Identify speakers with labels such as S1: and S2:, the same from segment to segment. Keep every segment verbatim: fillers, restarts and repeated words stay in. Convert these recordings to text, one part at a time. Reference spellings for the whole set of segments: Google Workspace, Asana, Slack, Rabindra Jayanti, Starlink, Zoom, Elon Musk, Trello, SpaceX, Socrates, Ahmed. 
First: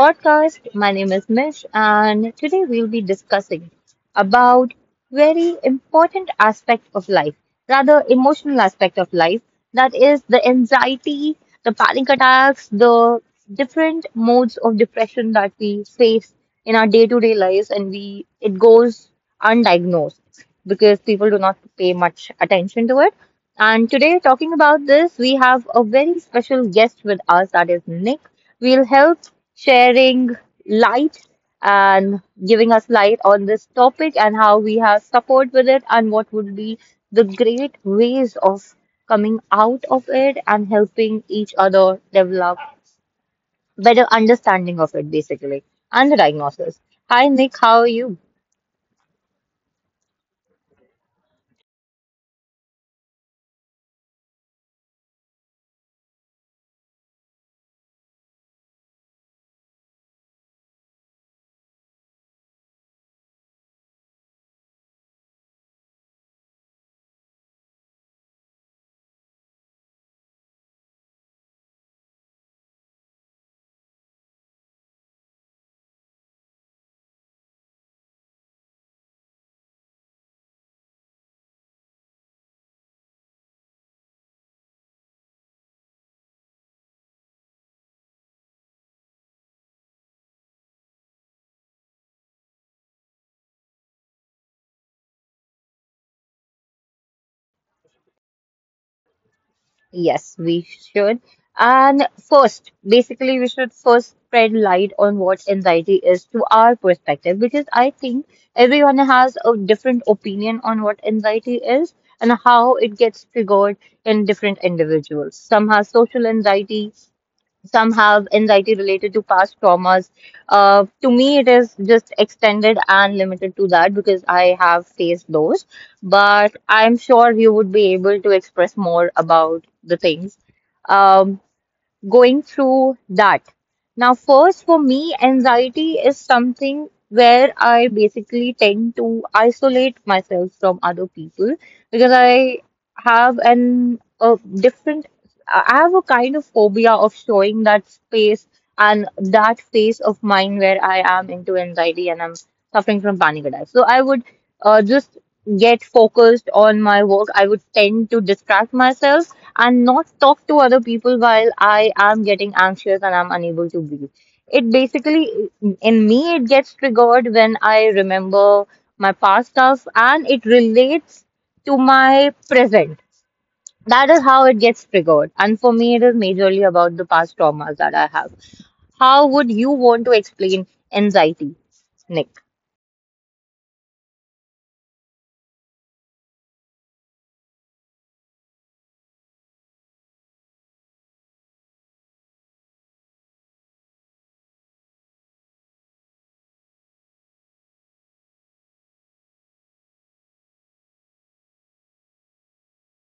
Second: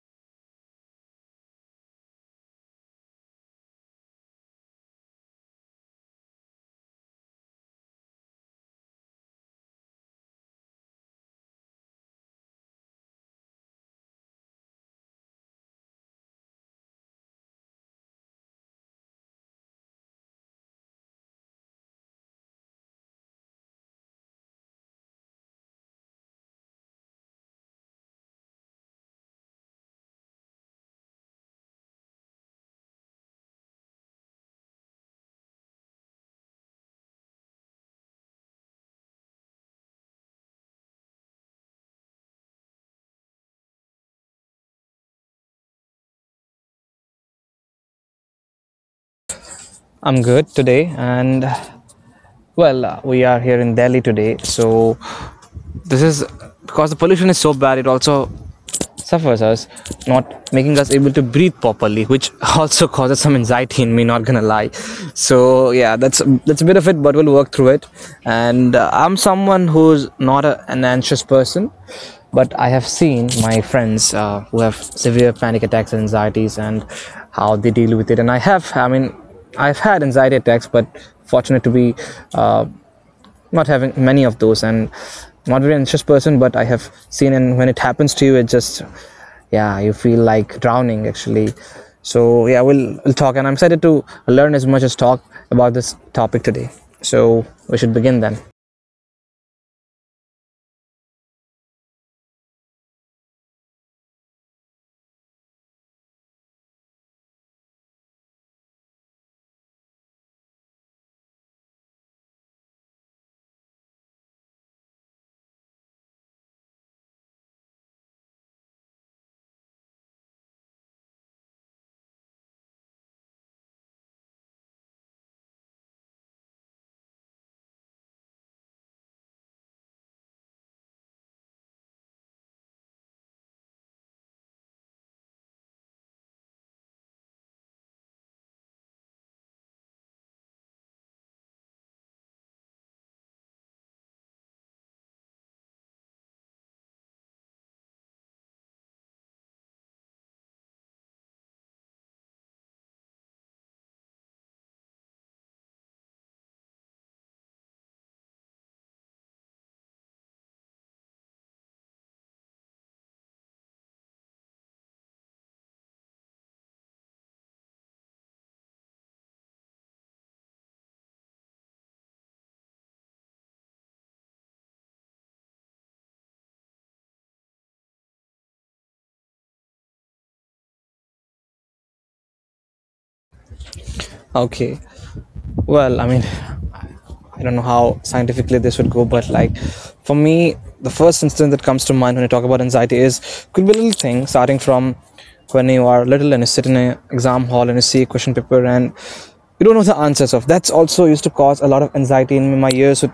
S1: podcast. My name is Mish and today we'll be discussing about very important aspect of life, rather emotional aspect of life that is the anxiety, the panic attacks, the different modes of depression that we face in our day-to-day lives and we it goes undiagnosed because people do not pay much attention to it. And today, talking about this, we have a very special guest with us that is Nick. We'll help sharing light and giving us light on this topic and how we have support with it and what would be the great ways of coming out of it and helping each other develop better understanding of it basically and the diagnosis. Hi Nick, how are you?
S2: I'm good today, and well, we are here in Delhi today. So This is because the pollution is so bad. It also suffers us, not making us able to breathe properly, which also causes some anxiety in me. Not gonna lie. So yeah, that's that's a bit of it, but we'll work through it. And uh, I'm someone who's not a, an anxious person, but I have seen my friends uh, who have severe panic attacks and anxieties and how they deal with it. And I have, I mean, I've had anxiety attacks, but fortunate to be uh, not having many of those and not very anxious person, but I have seen, and when it happens to you, it just yeah, you feel like drowning actually. So yeah, we'll, we'll talk, and I'm excited to learn as much as talk about this topic today. So we should begin then.
S1: Yes, we should. And first, basically, we should first spread light on what anxiety is to our perspective, because I think everyone has a different opinion on what anxiety is and how it gets triggered in different individuals. Some have social anxiety, some have anxiety related to past traumas. Uh, to me, it is just extended and limited to that because I have faced those. But I'm sure you would be able to express more about the things. Um, Going through that. Now, first, for me, anxiety is something where I basically tend to isolate myself from other people because I have an a different, I have a kind of phobia of showing that space and that phase of mine where I am into anxiety and I'm suffering from panic attacks. So I would uh, just get focused on my work. I would tend to distract myself and not talk to other people while I am getting anxious and I'm unable to breathe. It basically, in me, it gets triggered when I remember my past stuff and it relates to my present. That is how it gets triggered. And for me, it is majorly about the past traumas that I have. How would you want to explain anxiety, Nick?
S2: Okay, well, I mean, I don't know how scientifically this would go, but like for me, the first instance that comes to mind when I talk about anxiety is could be a little thing starting from when you are little and you sit in an exam hall and you see a question paper and you don't know the answers of. That's also used to cause a lot of anxiety in me. My ears would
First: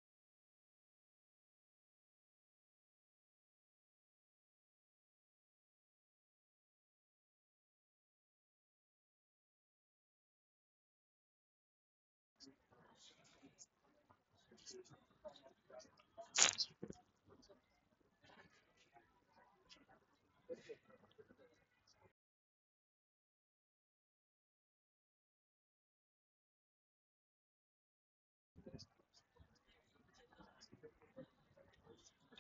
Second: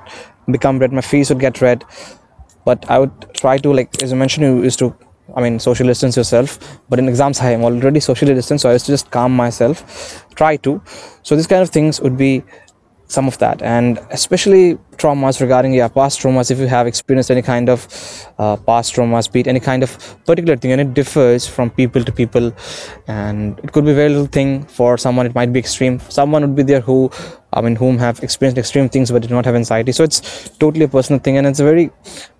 S2: become red, my face would get red, but I would try to, like as I mentioned, you used to, I mean, social distance yourself. But in exams, I am already socially distanced, so I used to just calm myself, try to. So these kind of things would be some of that, and especially traumas regarding your yeah, past traumas. If you have experienced any kind of uh, past traumas, be it any kind of particular thing, and it differs from people to people, and it could be very little thing. For someone it might be extreme. Someone would be there who, I mean, whom have experienced extreme things but did not have anxiety. So it's totally a personal thing, and it's a very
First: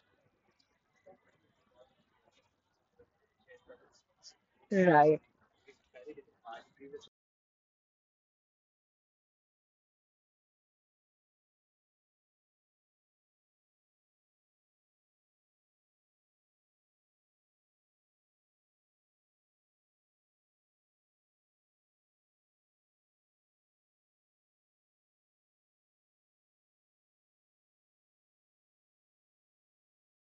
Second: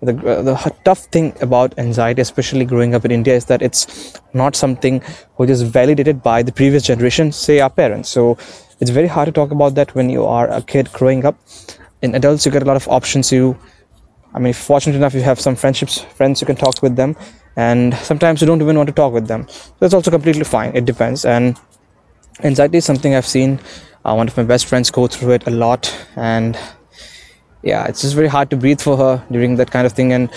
S2: the, uh, the tough thing about anxiety, especially growing up in India, is that it's not something
S1: Right.
S2: which is validated by the previous generation, say our parents. So it's very hard to talk about that when you are a kid growing up. In adults, you get a lot of options. You, I mean, fortunate enough, you have some friendships, friends you can talk with them, and sometimes you don't even want to talk with them, so that's also completely fine. It depends. And anxiety is something I've seen, uh, one of my best friends go through it a lot. And yeah, it's just very hard to breathe for her during that kind of thing, and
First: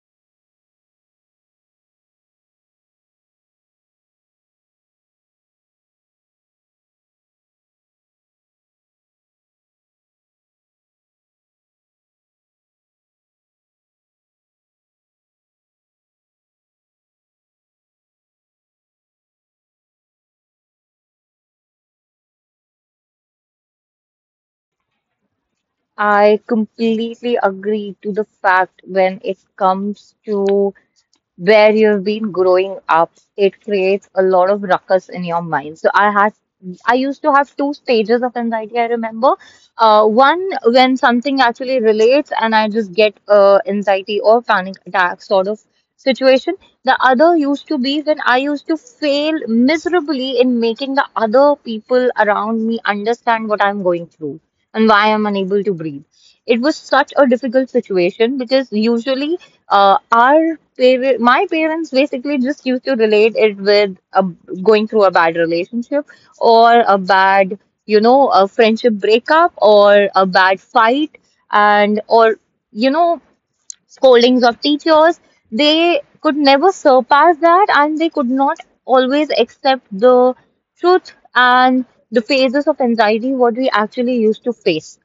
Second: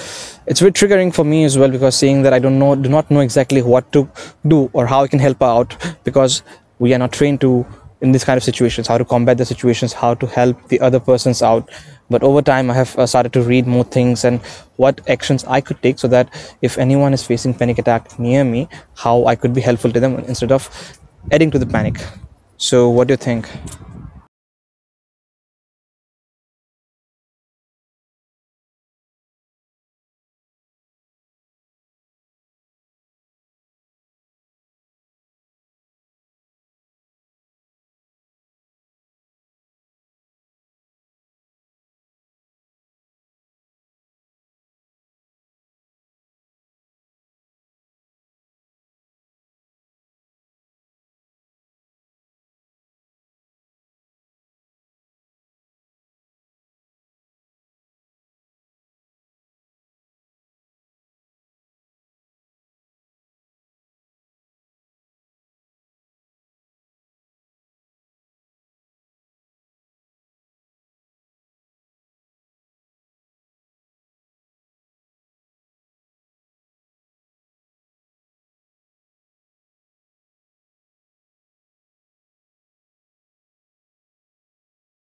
S2: it's very triggering for me as well because seeing that, I don't know, do not know exactly what to do or how I can help her out, because we are not trained to, in these kind of situations, how to combat the situations, how to help the other persons out. But over time, I have uh, started to read more things and what actions I could take so that if anyone is facing panic attack near me, how I could be helpful to them instead of adding to the panic. So, what do you think?
S1: I completely agree to the fact when it comes to where you've been growing up, it creates a lot of ruckus in your mind. So I had I used to have two stages of anxiety, I remember. Uh, one when something actually relates and I just get uh, anxiety or panic attack sort of situation. The other used to be when I used to fail miserably in making the other people around me understand what I'm going through and why I'm unable to breathe. It was such a difficult situation because usually uh, our par my parents basically just used to relate it with a, going through a bad relationship or a bad, you know, a friendship breakup or a bad fight and or, you know, scoldings of teachers. They could never surpass that and they could not always accept the truth and the phases of anxiety what we actually used to face.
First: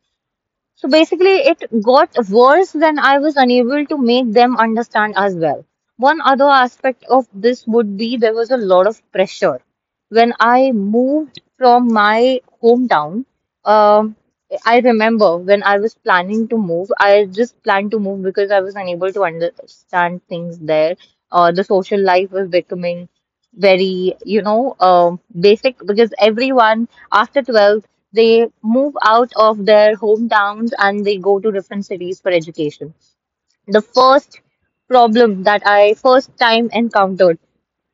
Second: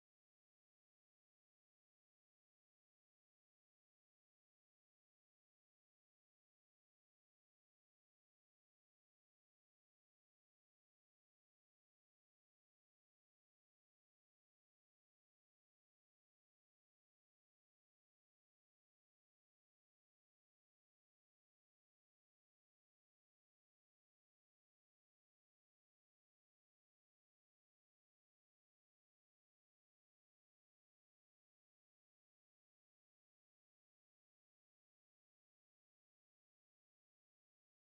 S1: So basically, it got worse than I was unable to make them understand as well. One other aspect of this would be there was a lot of pressure. When I moved from my hometown, um, I remember when I was planning to move, I just planned to move because I was unable to understand things there. Uh, the social life was becoming very, you know, um, basic because everyone after twelfth they move out of their hometowns and they go to different cities for education. The first problem that I first time encountered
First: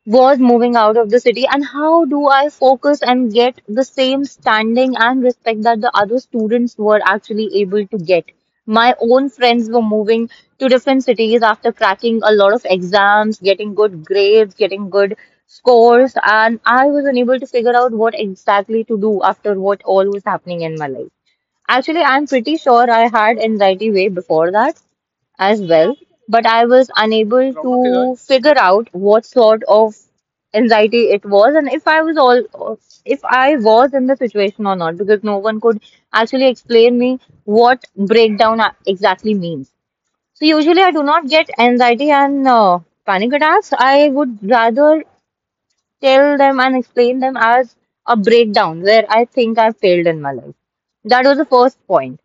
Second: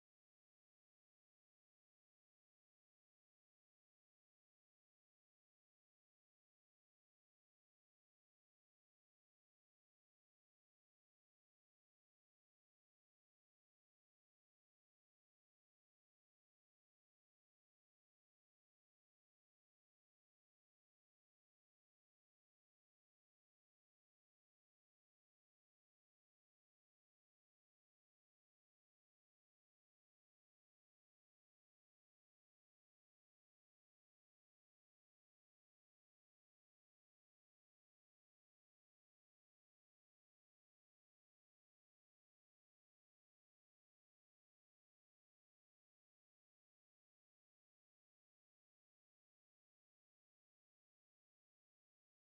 S1: was moving out of the city and how do I focus and get the same standing and respect that the other students were actually able to get. My own friends were moving to different cities after cracking a lot of exams, getting good grades, getting good scores, and I was unable to figure out what exactly to do after what all was happening in my life. Actually, I'm pretty sure I had anxiety way before that as well, but I was unable to figure out what sort of anxiety it was and if i was all if I was in the situation or not because no one could actually explain me what breakdown a- exactly means. So usually I do not get anxiety and uh, panic attacks, I would rather tell them and explain them as a breakdown where I think I failed in my life. That was the first point,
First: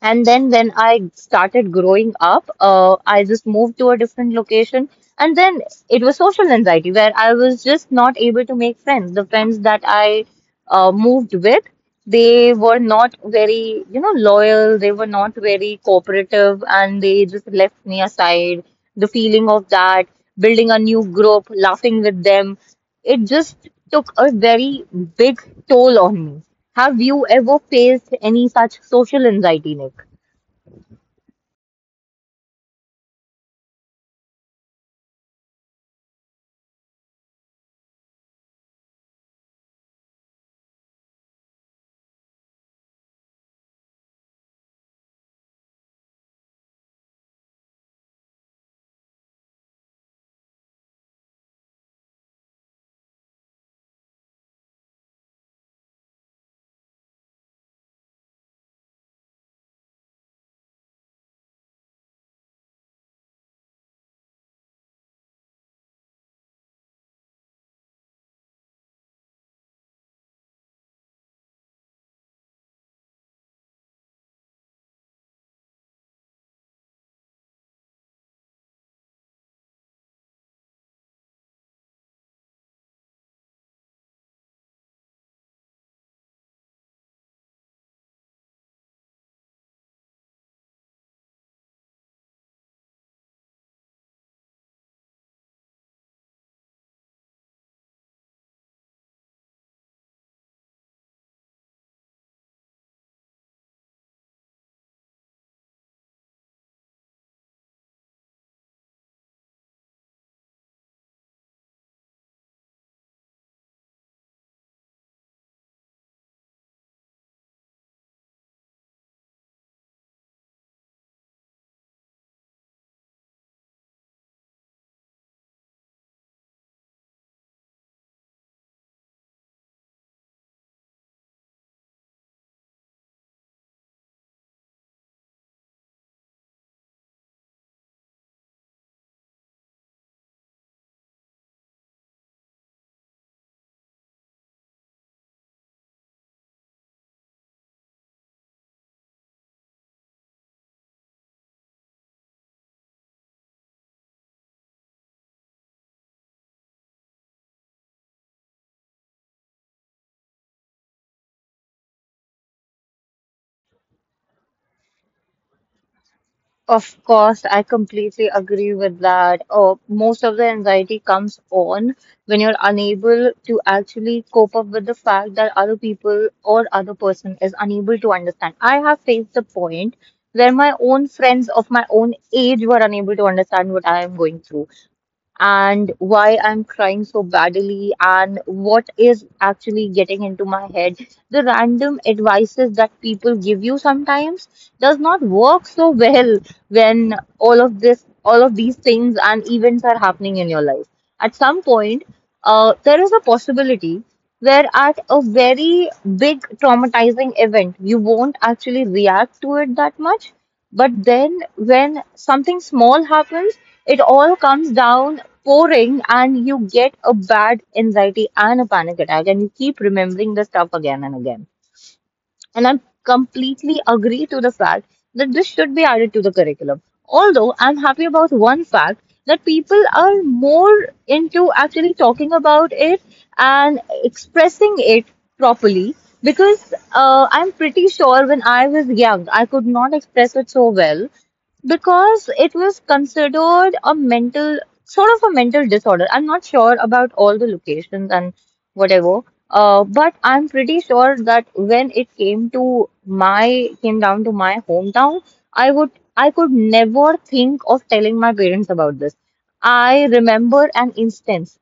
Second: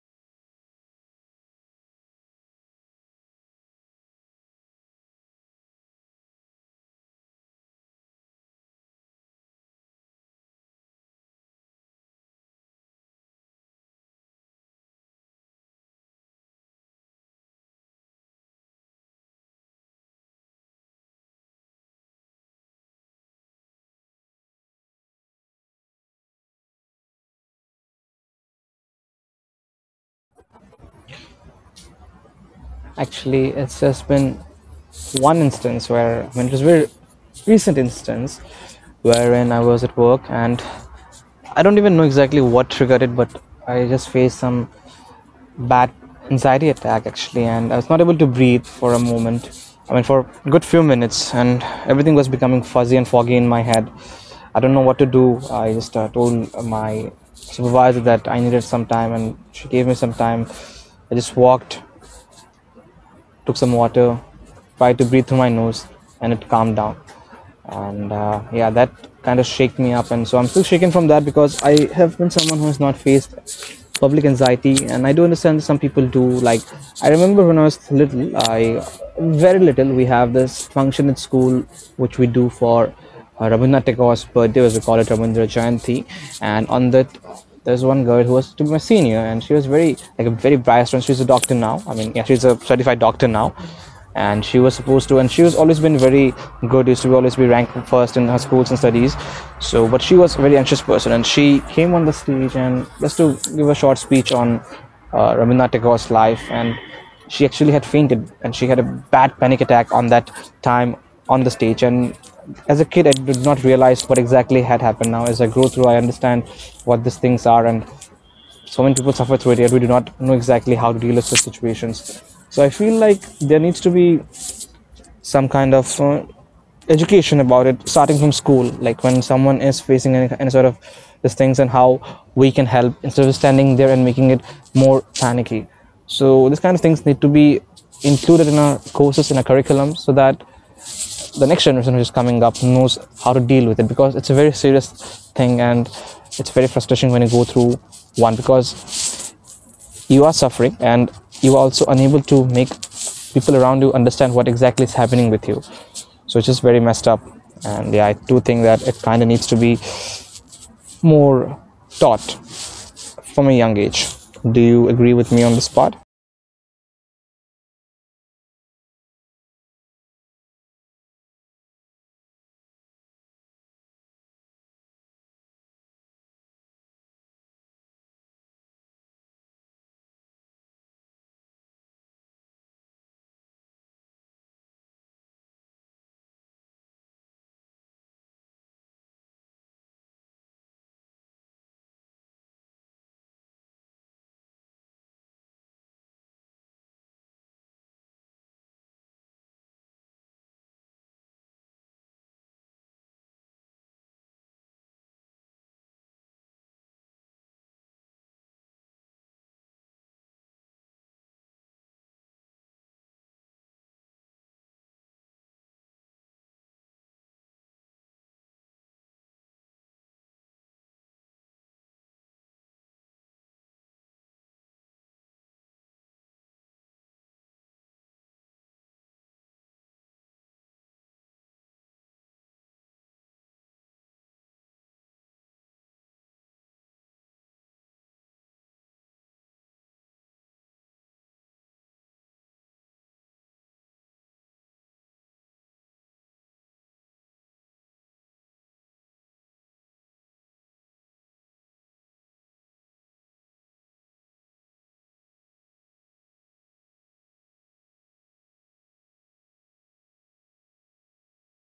S1: and then when I started growing up, uh, I just moved to a different location. And then it was social anxiety where I was just not able to make friends. The friends that I uh, moved with, they were not very, you know, loyal. They were not very cooperative and they just left me aside. The feeling of that, building a new group, laughing with them, it just took a very big toll on me. Have you ever faced any such social anxiety, Nick?
S2: Actually, it's just been one instance where, I mean, it was a very recent instance wherein I was at work and I don't even know exactly what triggered it, but I just faced some bad anxiety attack actually, and I was not able to breathe for a moment. I mean, for a good few minutes, and everything was becoming fuzzy and foggy in my head. I don't know what to do. I just uh, told my supervisor that I needed some time, and she gave me some time. I just walked, took some water, tried to breathe through my nose, and it calmed down. And uh, yeah, that kind of shook me up, and so I'm still shaken from that because I have been someone who has not faced public anxiety, and I do understand some people do. Like I remember when I was little, I very little, we have this function at school which we do for uh, Rabindranath Tagore's birthday, was recorded Rabindra Jayanti, and on that there's one girl who was to be my senior, and she was very like a very biased one. She's a doctor now. I mean, yeah, she's a certified doctor now, and she was supposed to, and she was always been very good. Used to always be ranked first in her schools and studies. So, but she was a very anxious person, and she came on the stage and just to give a short speech on uh, Ramana Tagore's life, and she actually had fainted and she had a bad panic attack on that time on the stage. And as a kid, I did not realize what exactly had happened. Now, as I grow through, I understand what these things are, and so many people suffer through it, yet we do not know exactly how to deal with such situations. So I feel like there needs to be some kind of uh, education about it starting from school, like when someone is facing any, any sort of these things and how we can help, instead of standing there and making it more panicky. So these kind of things need to be included in our courses, in our curriculum, so that the next generation which is coming up knows how to deal with it, because it's a very serious thing. And it's very frustrating when you go through one, because you are suffering, and you are also unable to make people around you understand what exactly is happening with you. So it's just very messed up. And yeah, I do think that it kind of needs to be more taught from a young age. Do you agree with me on this part?
S1: Of course, I completely agree with that. Uh, most of the anxiety comes on when you're unable to actually cope up with the fact that other people or other person is unable to understand. I have faced the point where my own friends of my own age were unable to understand what I am going through, and why I'm crying so badly and what is actually getting into my head. The random advices that people give you sometimes does not work so well when all of this, all of these things and events are happening in your life. At some point, uh, there is a possibility where at a very big traumatizing event, you won't actually react to it that much, but then when something small happens, it all comes down pouring and you get a bad anxiety and a panic attack and you keep remembering the stuff again and again. And I completely agree to the fact that this should be added to the curriculum. Although I'm happy about one fact that people are more into actually talking about it and expressing it properly, because uh, I'm pretty sure when I was young, I could not express it so well because it was considered a mental sort of a mental disorder. I'm not sure about all the locations and whatever. Uh, but I'm pretty sure that when it came to my came down to my hometown, I would I could never think of telling my parents about this. I remember an instance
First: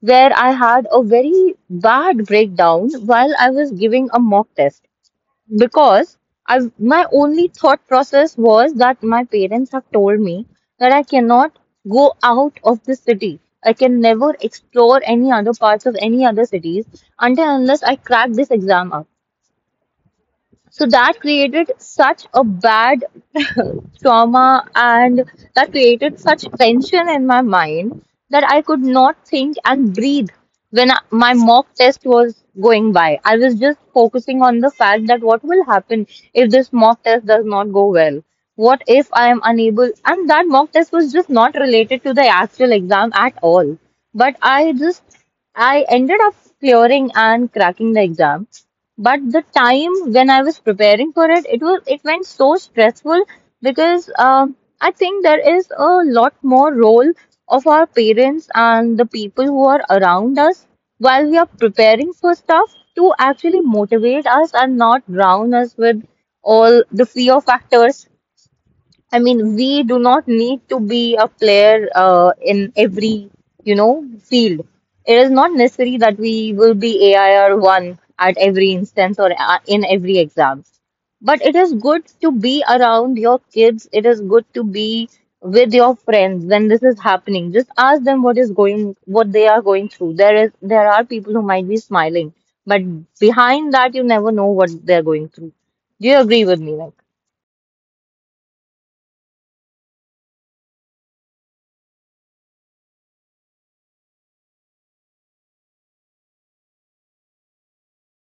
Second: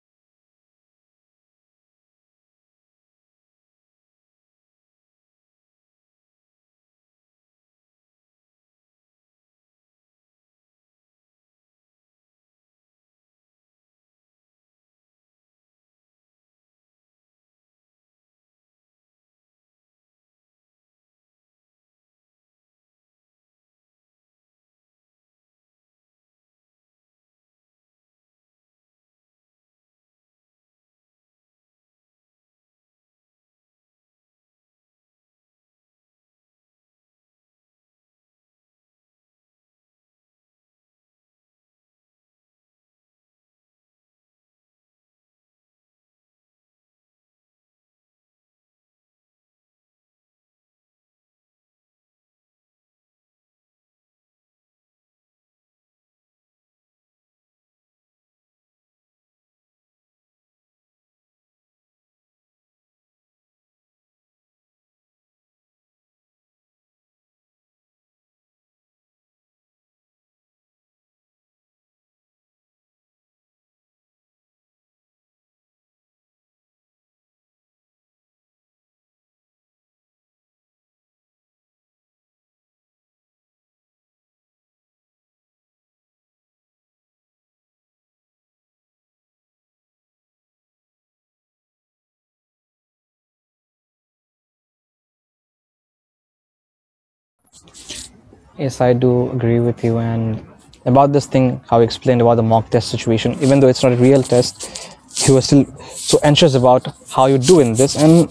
S1: where I had a very bad breakdown while I was giving a mock test because I my only thought process was that my parents have told me that I cannot go out of the city. I can never explore any other parts of any other cities until unless I crack this exam up, so that created such a bad trauma and that created such tension in my mind that I could not think and breathe when I, my mock test was going by. I was just focusing on the fact that what will happen if this mock test does not go well? What if I am unable? And that mock test was just not related to the actual exam at all. But I just, I ended up clearing and cracking the exam, but the time when I was preparing for it, it was it went so stressful because, um I think there is a lot more role of our parents and the people who are around us while we are preparing for stuff to actually motivate us and not drown us with all the fear factors. I mean, we do not need to be a player uh, in every, you know, field. It is not necessary that we will be A I R one at every instance or a- in every exam. But it is good to be around your kids. It is good to be with your friends when this is happening. Just ask them what is going, what they are going through. There is, there are people who might be smiling, but behind that, you never know what they're going through. Do you agree with me,
S2: Yes, I do agree with you. And about this thing, how you explained about the mock test situation, even though it's not a real test, you were still so anxious about how you do in this. And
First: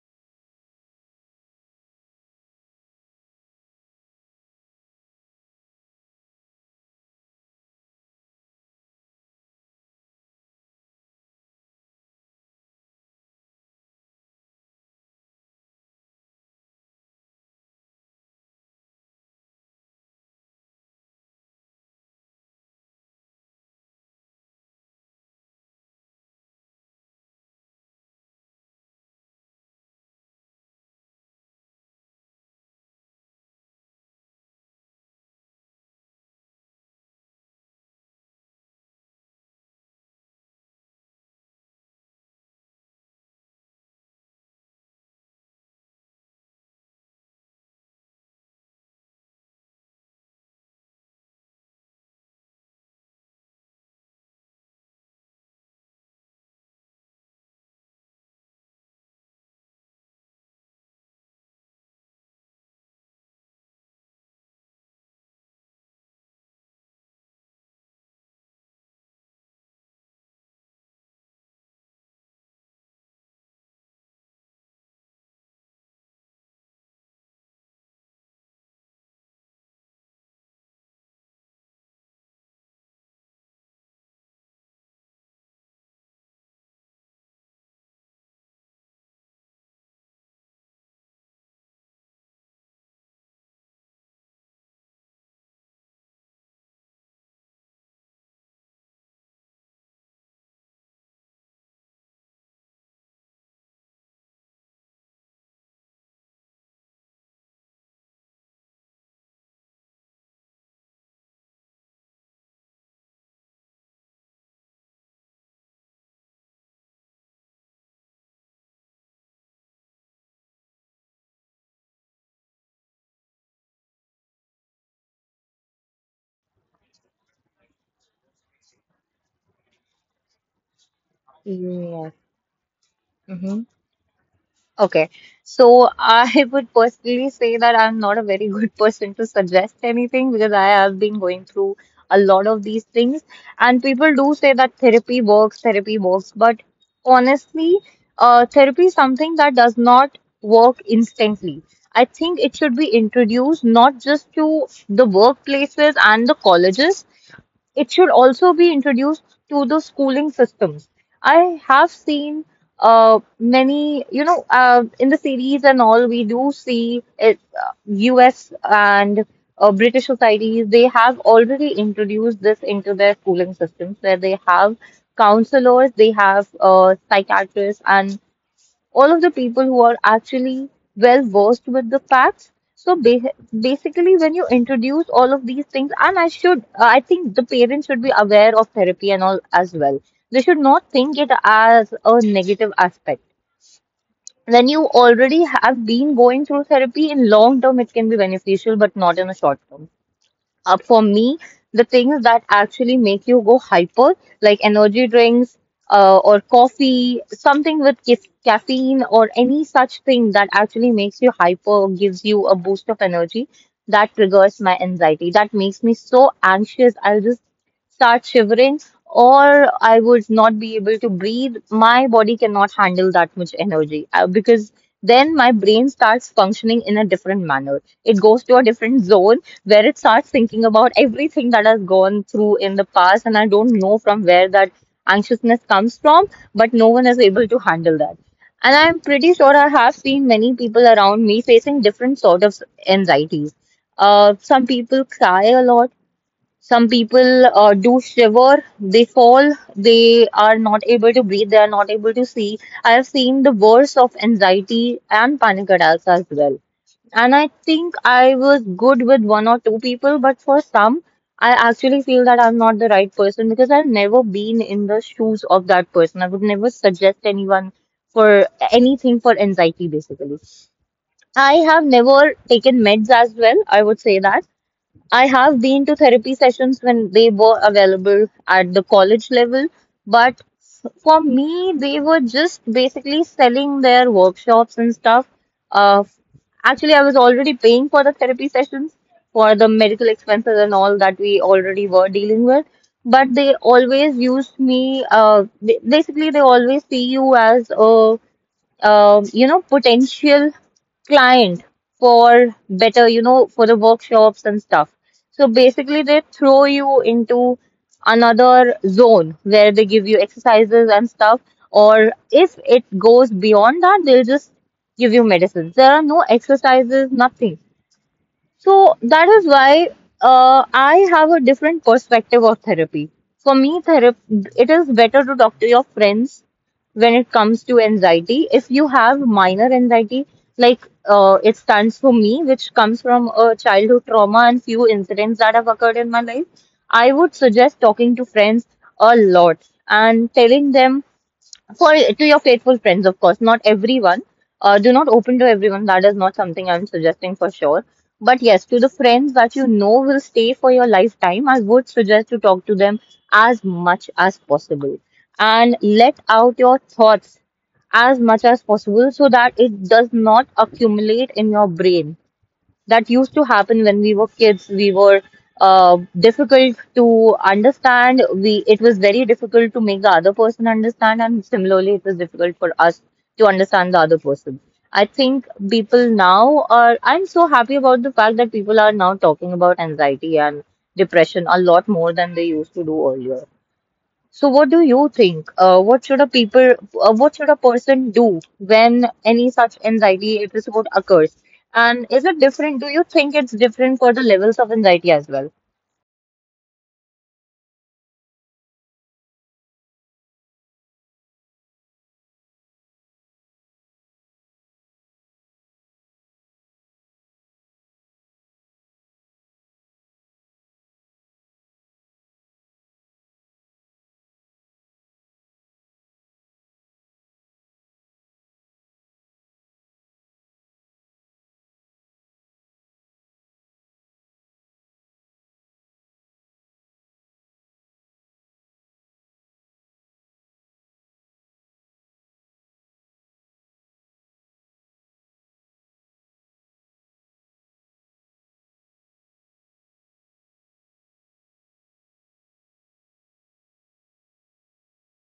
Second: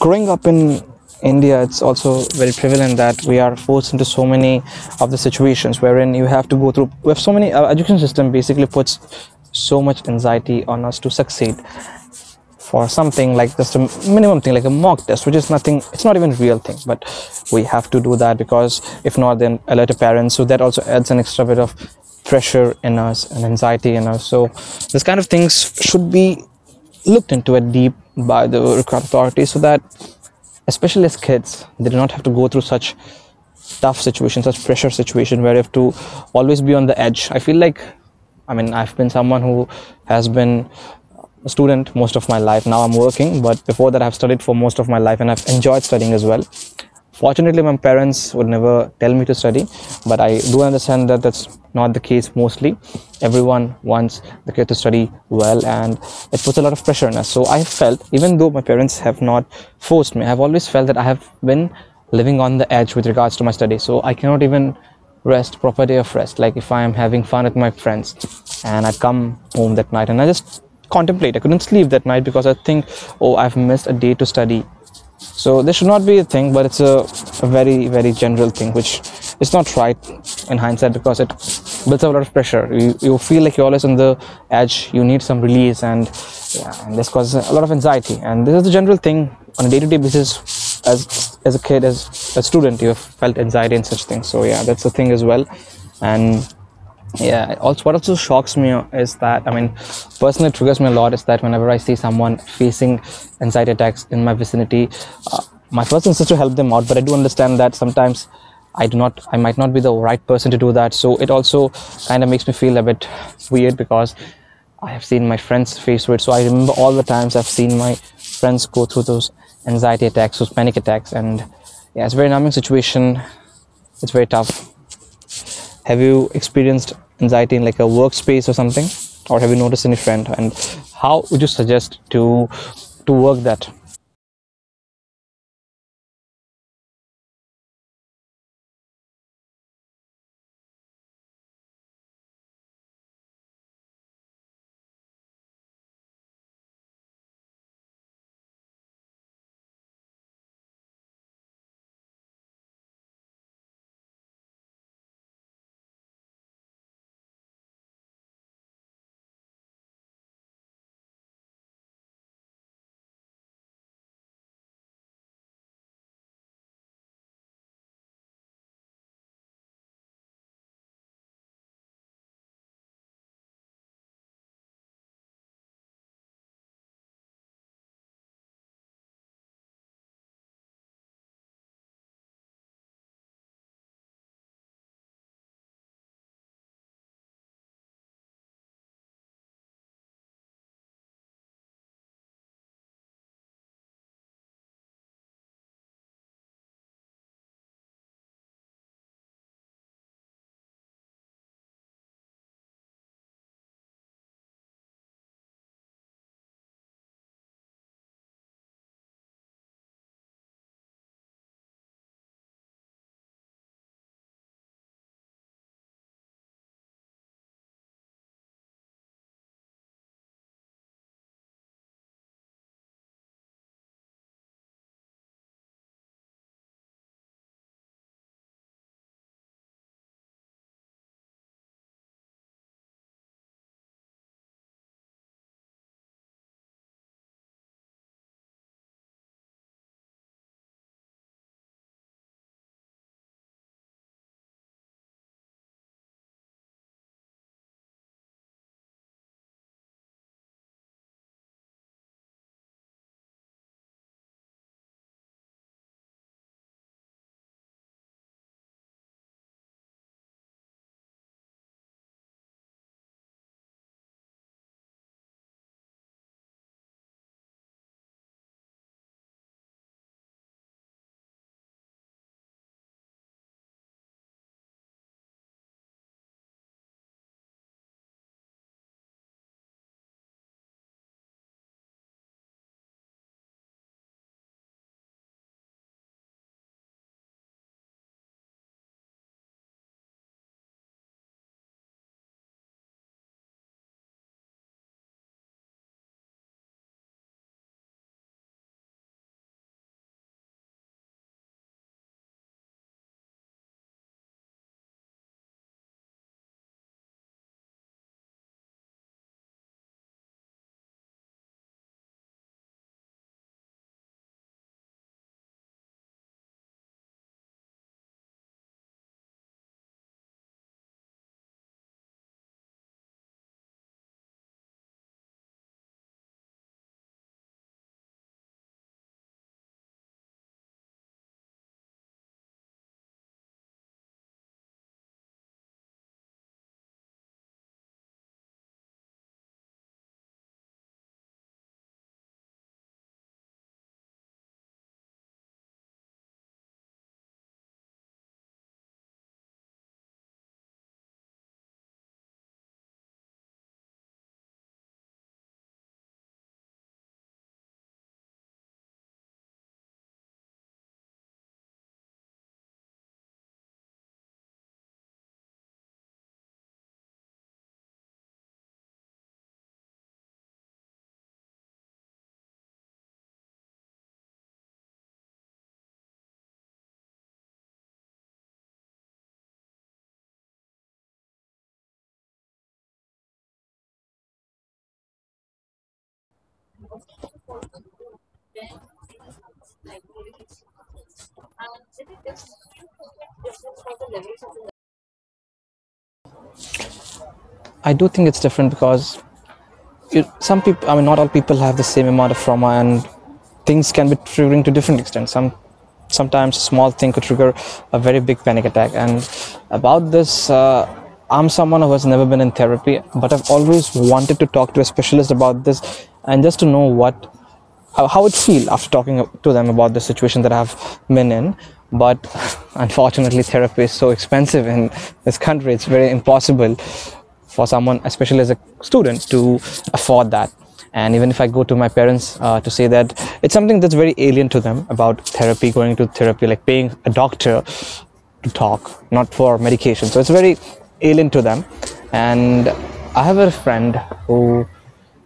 S2: growing up in India, it's also very prevalent that we are forced into so many of the situations wherein you have to go through. We have so many. Our education system basically puts so much anxiety on us to succeed for something like just a minimum thing, like a mock test which is nothing, it's not even a real thing, but we have to do that because if not then alert the parents. So that also adds an extra bit of pressure in us and anxiety in us. So this kind of things should be looked into at deep by the required authorities so that especially as kids, they do not have to go through such tough situations, such pressure situation, where you have to always be on the edge. I feel like, I mean, I've been someone who has been a student most of my life. Now I'm working, but before that I've studied for most of my life, and I've enjoyed studying as well. Fortunately, my parents would never tell me to study, but I do understand that that's not the case mostly. Everyone wants the kid to study well, and it puts a lot of pressure on us. So I felt, even though my parents have not forced me, I've always felt that I have been living on the edge with regards to my study. So I cannot even rest, proper day of rest. Like if I am having fun with my friends and I come home that night, and I just contemplate. I couldn't sleep that night because I think, oh, I've missed a day to study. So this should not be a thing, but it's a, a very very general thing, which is not right in hindsight, because it builds up a lot of pressure. You, you feel like you're always on the edge. You need some release, and, yeah, and this causes a lot of anxiety. And this is the general thing on a day-to-day basis. As as a kid, as a student, you have felt anxiety and such things. So yeah, that's the thing as well. And yeah. Also, what also shocks me is that, I mean, personally triggers me a lot, is that whenever I see someone facing anxiety attacks in my vicinity, uh, my first instinct is to help them out. But I do understand that sometimes I do not, I might not be the right person to do that. So it also kind of makes me feel a bit weird, because I have seen my friends face it. So I remember all the times I've seen my friends go through those anxiety attacks, those panic attacks, and yeah, it's a very numbing situation. It's very tough. Have you experienced anxiety in, like, a workspace or something, or have you noticed any trend, and how would you suggest
S1: like?
S2: to to work
S1: Yes.
S2: that?
S1: Okay, so I would personally say that I'm not a very good person to suggest anything because I have been going through a lot of these things. And people do say that therapy works, therapy works. But honestly, uh, therapy is something that does not work instantly. I think it should be introduced not just to the workplaces and the colleges, it should also be introduced to the schooling systems. I have seen uh, many, you know, uh, in the series and all, we do see it, uh, U S and uh, British societies, they have already introduced this into their schooling systems where they have counselors, they have uh, psychiatrists, and all of the people who are actually well versed with the facts. So ba- basically, when you introduce all of these things, and I should, I think the parents should be aware of therapy and all as well. They should not think it as a negative aspect. When you already have been going through therapy, in long term it can be beneficial, but not in a short term. Uh, for me, the things that actually make you go hyper, like energy drinks uh, or coffee, something with ca- caffeine or any such thing that actually makes you hyper, or gives you a boost of energy, that triggers my anxiety. That makes me so anxious. I'll just start shivering, or I would not be able to breathe. My body cannot handle that much energy uh, because then my brain starts functioning in a different manner. It goes to a different zone where it starts thinking about everything that has gone through in the past, and I don't know from where that anxiousness comes from, but no one is able to handle that. And I'm pretty sure I have seen many people around me facing different sort of anxieties. Uh, some people cry a lot, some people uh, do shiver, they fall, they are not able to breathe, they are not able to see. I have seen the worst of anxiety and panic attacks as well. And I think I was good with one or two people, but for some, I actually feel that I'm not the right person because I've never been in the shoes of that person. I would never suggest anyone for anything for anxiety, basically. I have never taken meds as well, I would say that. I have been to therapy sessions when they were available at the college level, but for me, they were just basically selling their workshops and stuff. Uh, Actually, I was already paying for the therapy sessions for the medical expenses and all that we already were dealing with. But they always used me, uh, ba- basically, they always see you as a, um, you know, potential client for better, you know, for the workshops and stuff. So basically, they throw you into another zone where they give you exercises and stuff, or if it goes beyond that, they'll just give you medicines. There are no exercises, nothing. So that is why uh, I have a different perspective of therapy. For me, therapy, it is better to talk to your friends when it comes to anxiety. If you have minor anxiety, like, uh, it stands for me, which comes from a childhood trauma and few incidents that have occurred in my life, I would suggest talking to friends a lot and telling them for, to your faithful friends, of course not everyone. Uh, do not open to everyone, that is not something I'm suggesting for sure. But yes, to the friends that you know will stay for your lifetime, I would suggest to talk to them as much as possible and let out your thoughts as much as possible so that it does not accumulate in your brain. That used to happen when we were kids. We were uh, difficult to understand. We It was very difficult to make the other person understand, and similarly, it was difficult for us to understand the other person. I think people now are. I'm so happy about the fact that people are now talking about anxiety and depression a lot more than they used to do earlier. So, what do you think? Uh, what should a people, uh, what should a person do when any such anxiety episode occurs? And is it different? Do you think it's different for the levels of anxiety as well?
S2: I do think it's different because it, some people, I mean, not all people have the same amount of trauma, and things can be triggering to different extent. Some sometimes a small thing could trigger a very big panic attack. And about this, uh, I'm someone who has never been in therapy, but I've always wanted to talk to a specialist about this, and just to know what how, it feel after talking to them about the situation that I've been in. But unfortunately, therapy is so expensive in this country. It's very impossible for someone, especially as a student, to afford that. And even if I go to my parents, uh, to say that it's something that's very alien to them about therapy, going to therapy, like paying a doctor to talk, not for medication. So it's very alien to them. And I have a friend who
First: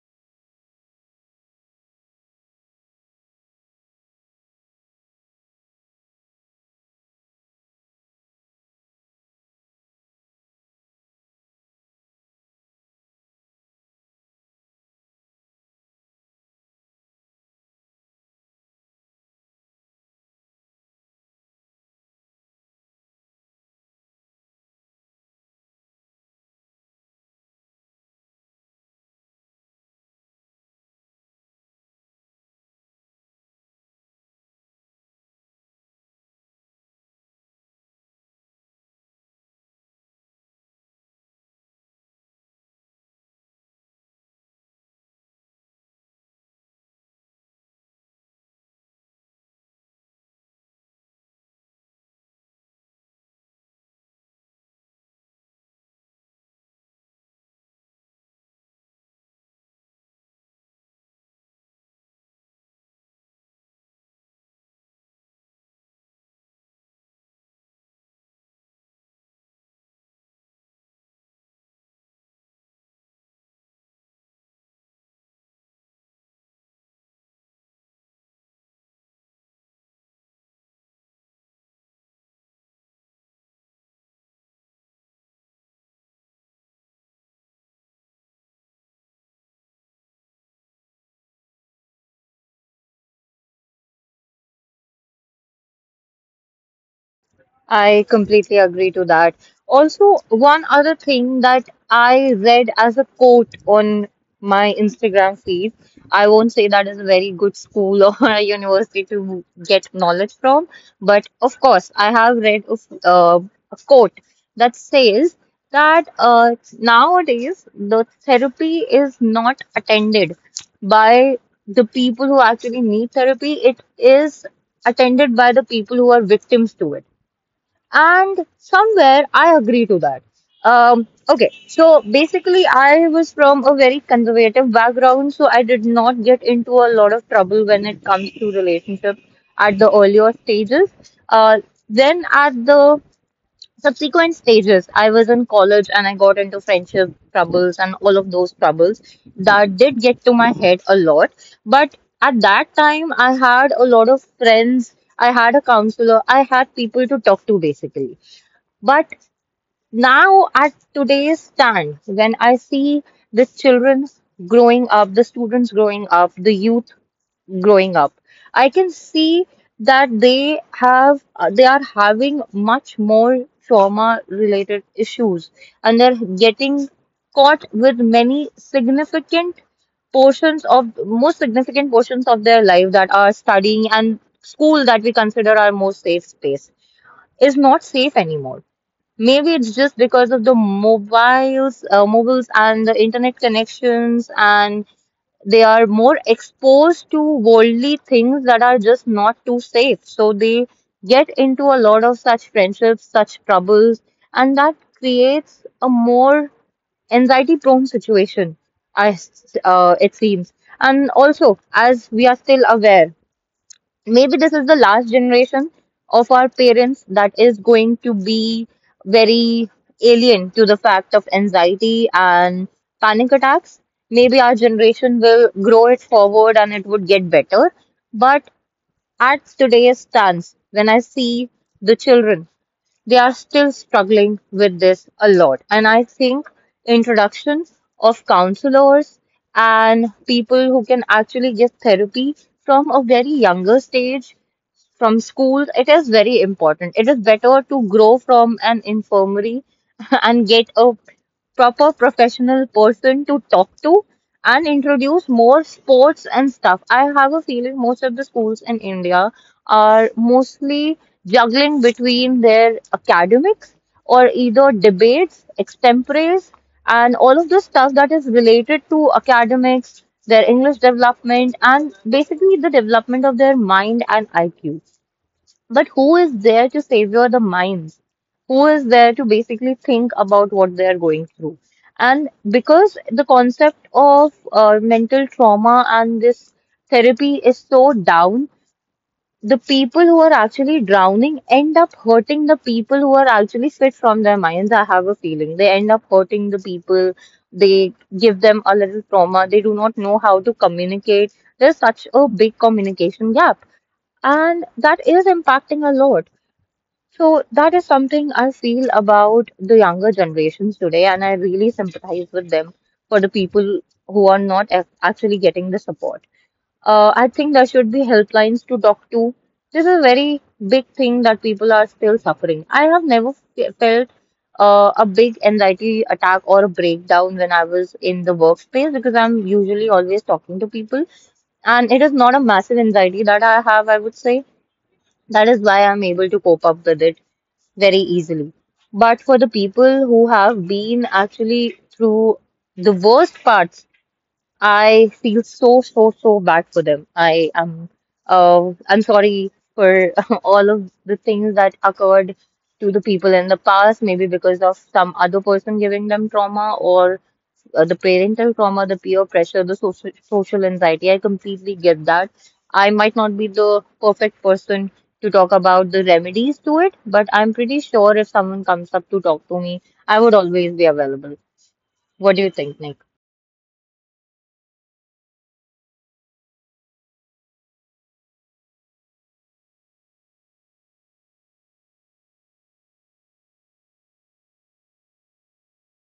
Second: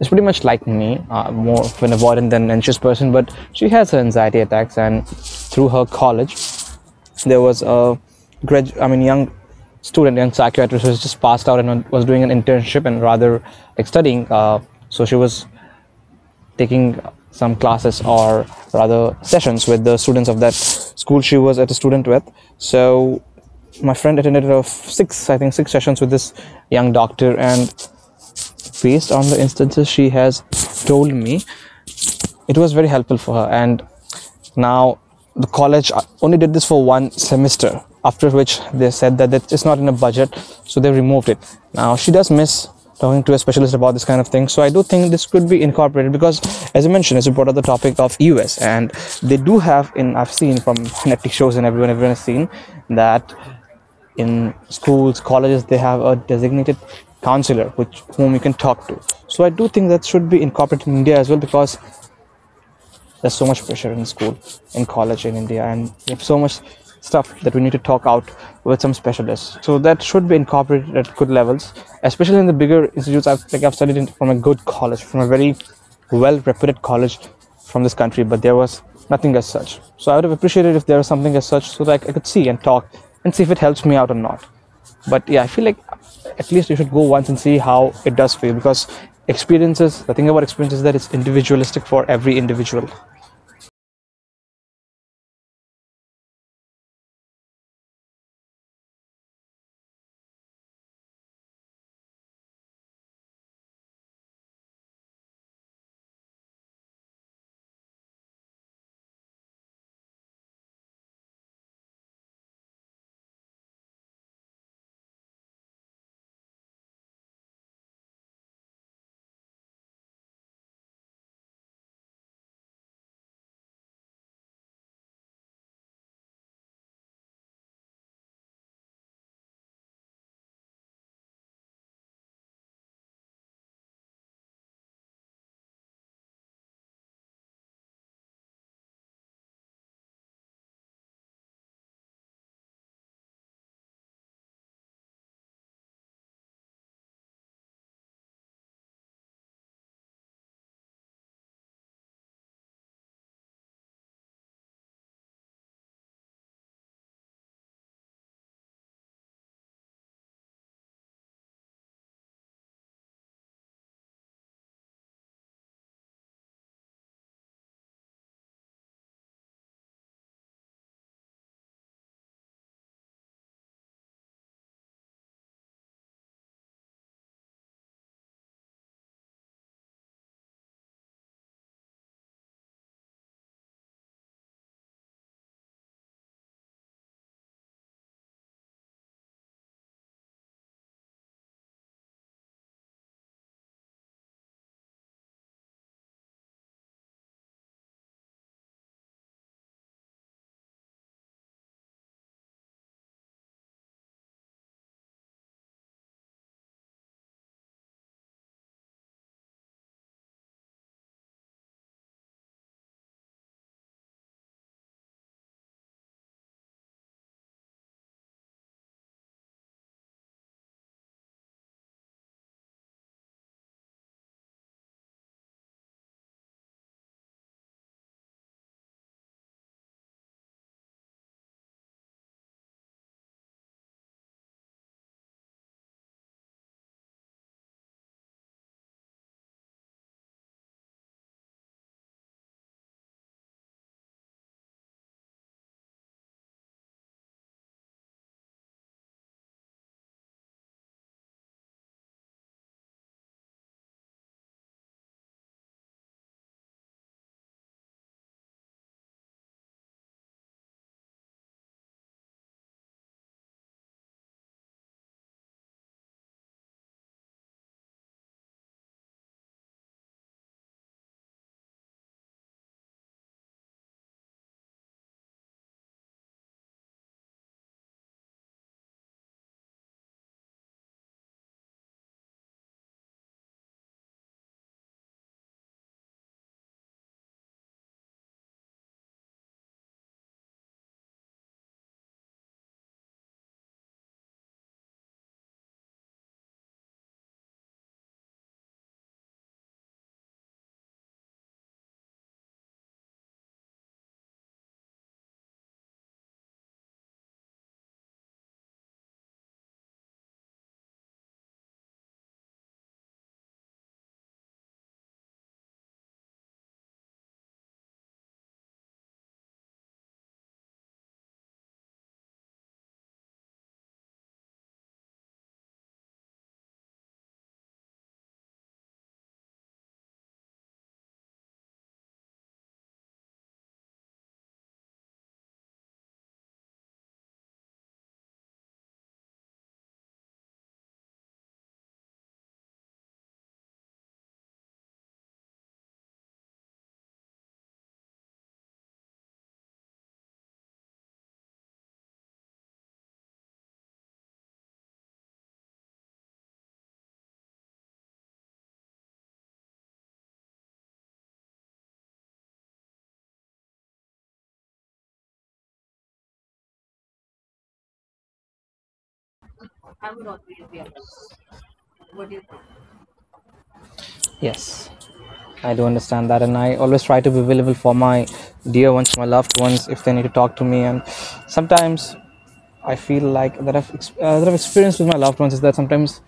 S2: is pretty much like me, uh, more of an avoidant than an anxious person, but she has her anxiety attacks. And through her college, there was a grad, I mean, young student, young psychiatrist who was just passed out and was doing an internship and rather like studying. Uh, so she was taking some classes, or rather sessions, with the students of that school she was at a student with. So my friend attended of six, I think six sessions with this young doctor, and based on the instances she has told me, it was very helpful for her. And now the college only did this for one semester, after which they said that it's not in a budget, so they removed it. Now she does miss talking to a specialist about this kind of thing, so I do think this could be incorporated because, as I mentioned, as you brought up the topic of us, and they do have in, I've seen from Netflix shows, and everyone everyone has seen that in schools, colleges, they have a designated counselor which whom you can talk to. So I do think that should be incorporated in India as well, because there's so much pressure in school, in college in India, and so much stuff that we need to talk out with some specialists, so that should be incorporated at good levels, especially in the bigger institutes i've like i've studied in, from a good college, from a very well reputed college from this country. But there was nothing as such, so I would have appreciated if there was something as such, so that I could see and talk and see if it helps me out or not. But yeah, I feel like at least you should go once and see how it does for you, because experiences, the thing about experiences is that it's individualistic for every individual.
S1: I completely agree to that. Also, one other thing that I read as a quote on my Instagram feed, I won't say that is a very good school or a university to get knowledge from, but of course, I have read a, f- uh, a quote that says that, uh, nowadays the therapy is not attended by the people who actually need therapy, it is attended by the people who are victims to it, and somewhere I agree to that. Um, okay, so basically, I was from a very conservative background, so I did not get into a lot of trouble when it comes to relationships at the earlier stages. Uh, then at the subsequent stages, I was in college and I got into friendship troubles and all of those troubles that did get to my head a lot. But at that time, I had a lot of friends, I had a counselor. I had people to talk to basically. But now, at today's time, when I see the children growing up, the students growing up, the youth growing up, I can see that they have uh, they are having much more trauma related issues, and they're getting caught with many significant portions, of most significant portions of their life, that are studying and school, that we consider our most safe space, is not safe anymore. Maybe it's just because of the mobiles, uh, mobiles and the internet connections, and they are more exposed to worldly things that are just not too safe. So they get into a lot of such friendships, such troubles, and that creates a more anxiety-prone situation, I s uh, it seems. And also, as we are still aware, maybe this is the last generation of our parents that is going to be very alien to the fact of anxiety and panic attacks. Maybe our generation will grow it forward and it would get better. But at today's stance, when I see the children, they are still struggling with this a lot. And I think introduction of counselors and people who can actually get therapy from a very younger stage, from schools, it is very important. It is better to grow from an infirmary and get a proper professional person to talk to and introduce more sports and stuff. I have a feeling most of the schools in India are mostly juggling between their academics or either debates, extemporaries, and all of the stuff that is related to academics, their English development, and basically the development of their mind and I Q. But who is there to savior the minds? Who is there to basically think about what they are going through? And because the concept of uh, mental trauma and this therapy is so down, the people who are actually drowning end up hurting the people who are actually fit from their minds. I have a feeling they end up hurting the people. They give them a little trauma. They do not know how to communicate. There's such a big communication gap, and that is impacting a lot. So that is something I feel about the younger generations today, and I really sympathize with them, for the people who are not ac- actually getting the support. Uh, I think there should be helplines to talk to. This is a very big thing that people are still suffering. I have never f felt uh, a big anxiety attack or a breakdown when I was in the workspace because I'm usually always talking to people. And it is not a massive anxiety that I have, I would say. That is why I'm able to cope up with it very easily. But for the people who have been actually through the worst parts, I feel so, so, so bad for them. I am, uh, I'm sorry for all of the things that occurred to the people in the past, maybe because of some other person giving them trauma or uh, the parental trauma, the peer pressure, the social social anxiety. I completely get that. I might not be the perfect person to talk about the remedies to it, but I'm pretty sure if someone comes up to talk to me, I would always be available. What do you think,
S2: Yes, I do understand that, and I always try to be available for my dear ones, my loved ones, if they need to talk to me. And sometimes I feel like that I've ex- uh, that I've experienced with my loved ones is that sometimes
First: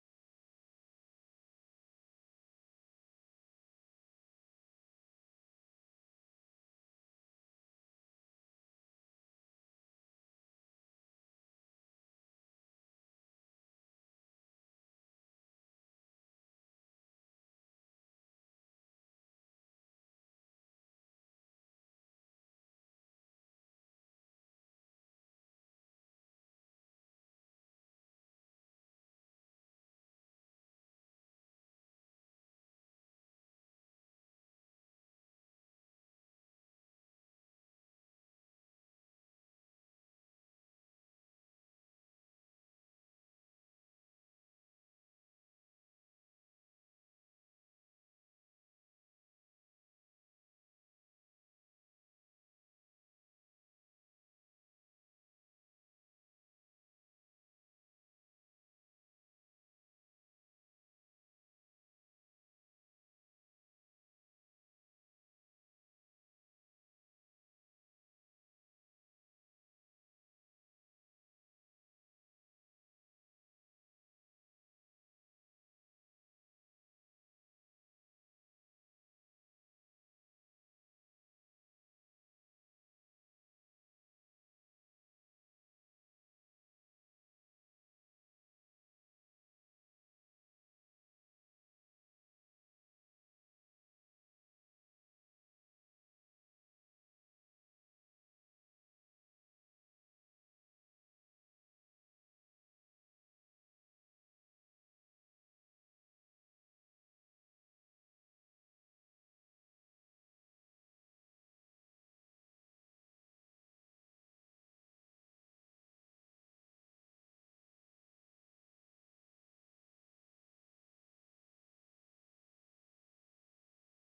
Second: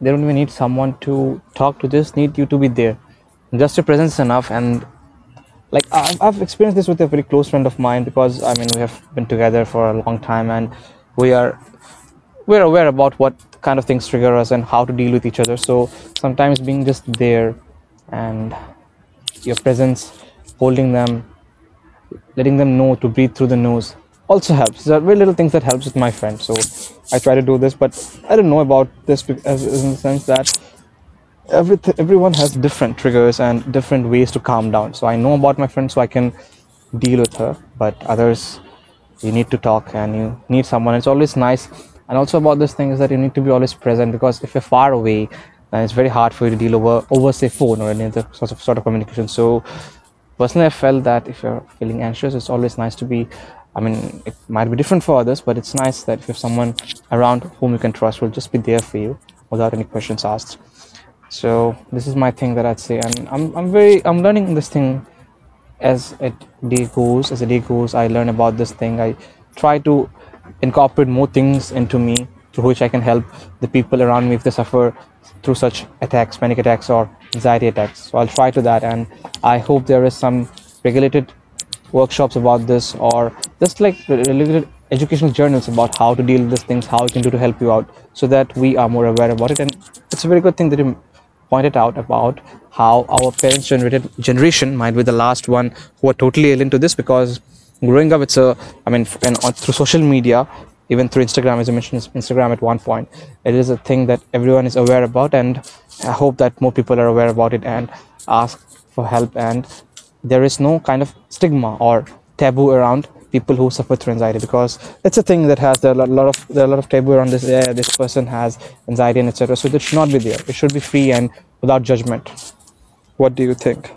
S2: they don't even need someone to talk to, just need you to be there. Just your presence is enough. And like I've, I've experienced this with a very close friend of mine, because I mean, we have been together for a long time, and we are we're aware about what kind of things trigger us and how to deal with each other. So sometimes being just there, and your presence, holding them, letting them know to breathe through the nose also helps. There are very little things that helps with my friend. So I try to do this, but I don't know about this, as in the sense that everything everyone has different triggers and different ways to calm down, so I know about my friend, so I can deal with her. But others, you need to talk and you need someone, it's always nice. And also about this thing is that you need to be always present, because if you're far away, then it's very hard for you to deal over over say phone or any other sort of sort of communication. So personally, I felt that if you're feeling anxious, it's always nice to be, I mean, it might be different for others, but it's nice that if you have someone around whom you can trust will just be there for you without any questions asked. So this is my thing that I'd say, and I'm I'm very I'm learning this thing as a day goes. As a day goes, I learn about this thing. I try to incorporate more things into me through which I can help the people around me if they suffer through such attacks, panic attacks, or anxiety attacks. So I'll try to that, and I hope there is some regulated workshops about this, or just like related educational journals about how to deal with these things, how you can do to help you out, so that we are more aware about it. And it's a very good thing that you pointed out about how our parents generated generation might be the last one who are totally alien to this, because growing up it's a, I mean, and on, through social media, even through Instagram, as I mentioned Instagram at one point, it is a thing that everyone is aware about. And I hope that more people are aware about it and ask for help, and there is no kind of stigma or taboo around people who suffer through anxiety, because it's a thing that has there a lot of, there are a lot of taboo around this, yeah, this person has anxiety and etc. So that should not be there, it should be free and without judgment. What do you think?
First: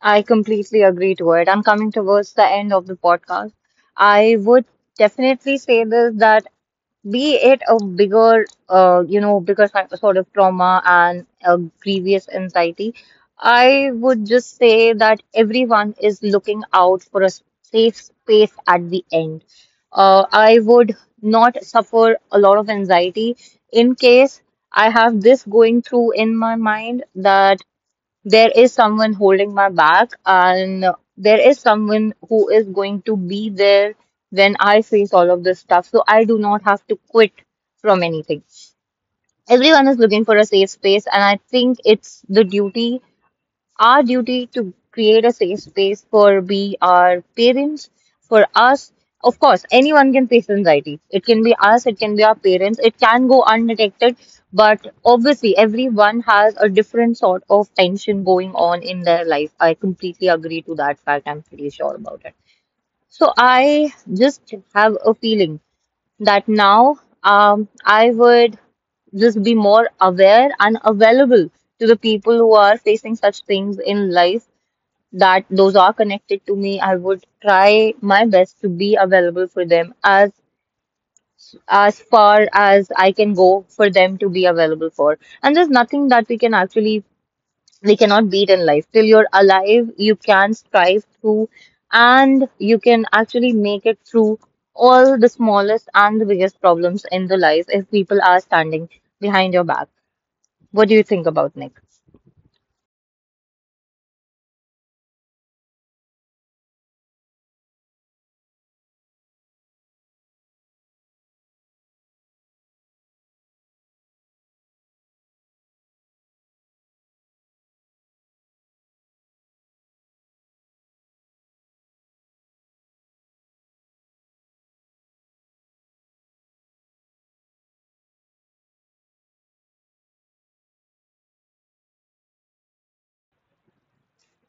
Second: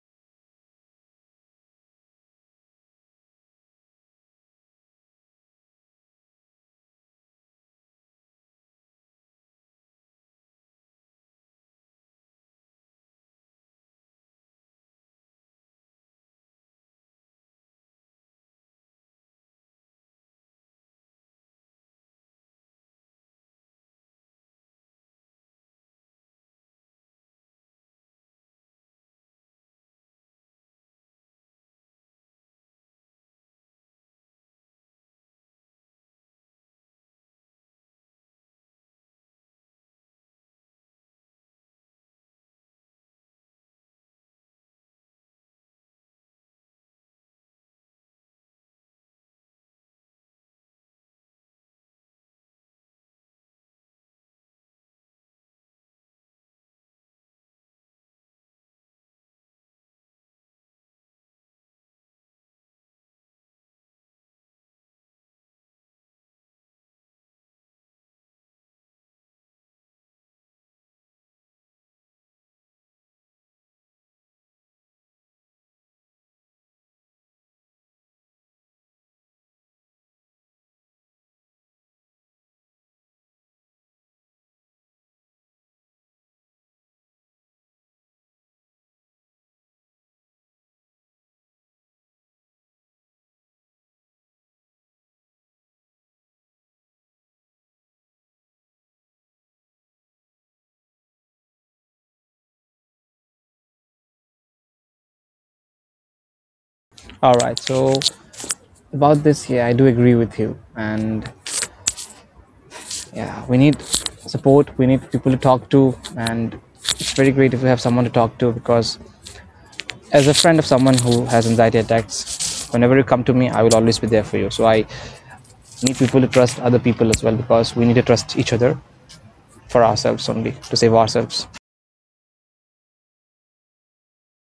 S1: I completely agree to it. I'm coming towards the end of the podcast. I would definitely say this, that be it a bigger, uh, you know, bigger si- sort of trauma and a grievous anxiety, I would just say that everyone is looking out for a safe space at the end. Uh, I would not suffer a lot of anxiety in case I have this going through in my mind that there is someone holding my back and there is someone who is going to be there when I face all of this stuff. So I do not have to quit from anything. Everyone is looking for a safe space, and I think it's the duty our duty to create a safe space for we our parents, for us. Of course, anyone can face anxiety, it can be us, it can be our parents, it can go undetected. But obviously, everyone has a different sort of tension going on in their life. I completely agree to that fact, I'm pretty sure about it. So I just have a feeling that now, um, I would just be more aware and available to the people who are facing such things in life, that those are connected to me, I would try my best to be available for them as as far as I can go for them to be available for. And there's nothing that we can actually we cannot beat in life. Till you're alive, you can strive through and you can actually make it through all the smallest and the biggest problems in the life if people are standing behind your back. What do you think about Nick?
S2: All right, so about this, yeah, I do agree with you, and yeah, we need support, we need people to talk to, and it's very great if we have someone to talk to, because as a friend of someone who has anxiety attacks, whenever you come to me, I will always be there for you. So I need people to trust other people as well, because we need to trust each other for ourselves, only to save ourselves.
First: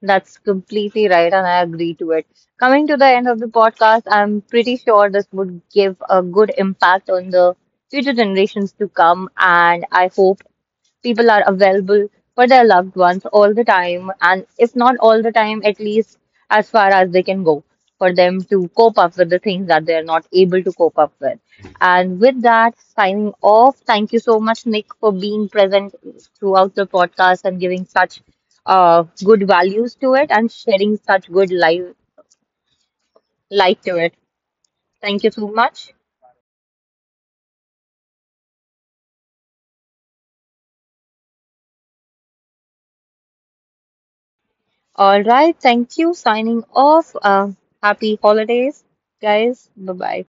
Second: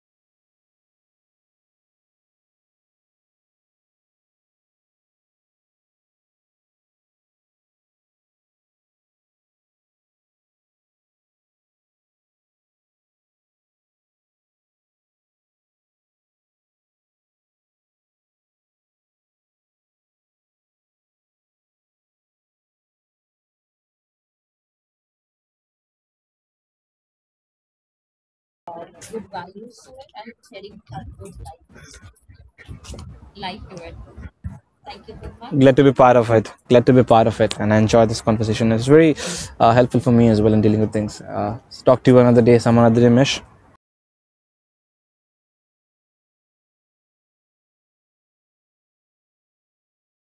S1: That's completely right, and I agree to it. Coming to the end of the podcast, I'm pretty sure this would give a good impact on the future generations to come, and I hope people are available for their loved ones all the time, and if not all the time, at least as far as they can go for them to cope up with the things that they're not able to cope up with. And with that, signing off. Thank you so much, Nick, for being present throughout the podcast and giving such uh, good values to it and sharing such good life light to it. Thank you so
S2: Glad to be
S1: much.
S2: part of it, glad to be part of it, and I enjoy this conversation. It's very uh, helpful for me as well in dealing with things. Uh, talk to you another day, some another day, Mesh.
S1: All right, thank you. Signing off. Uh, happy holidays, guys. Bye bye.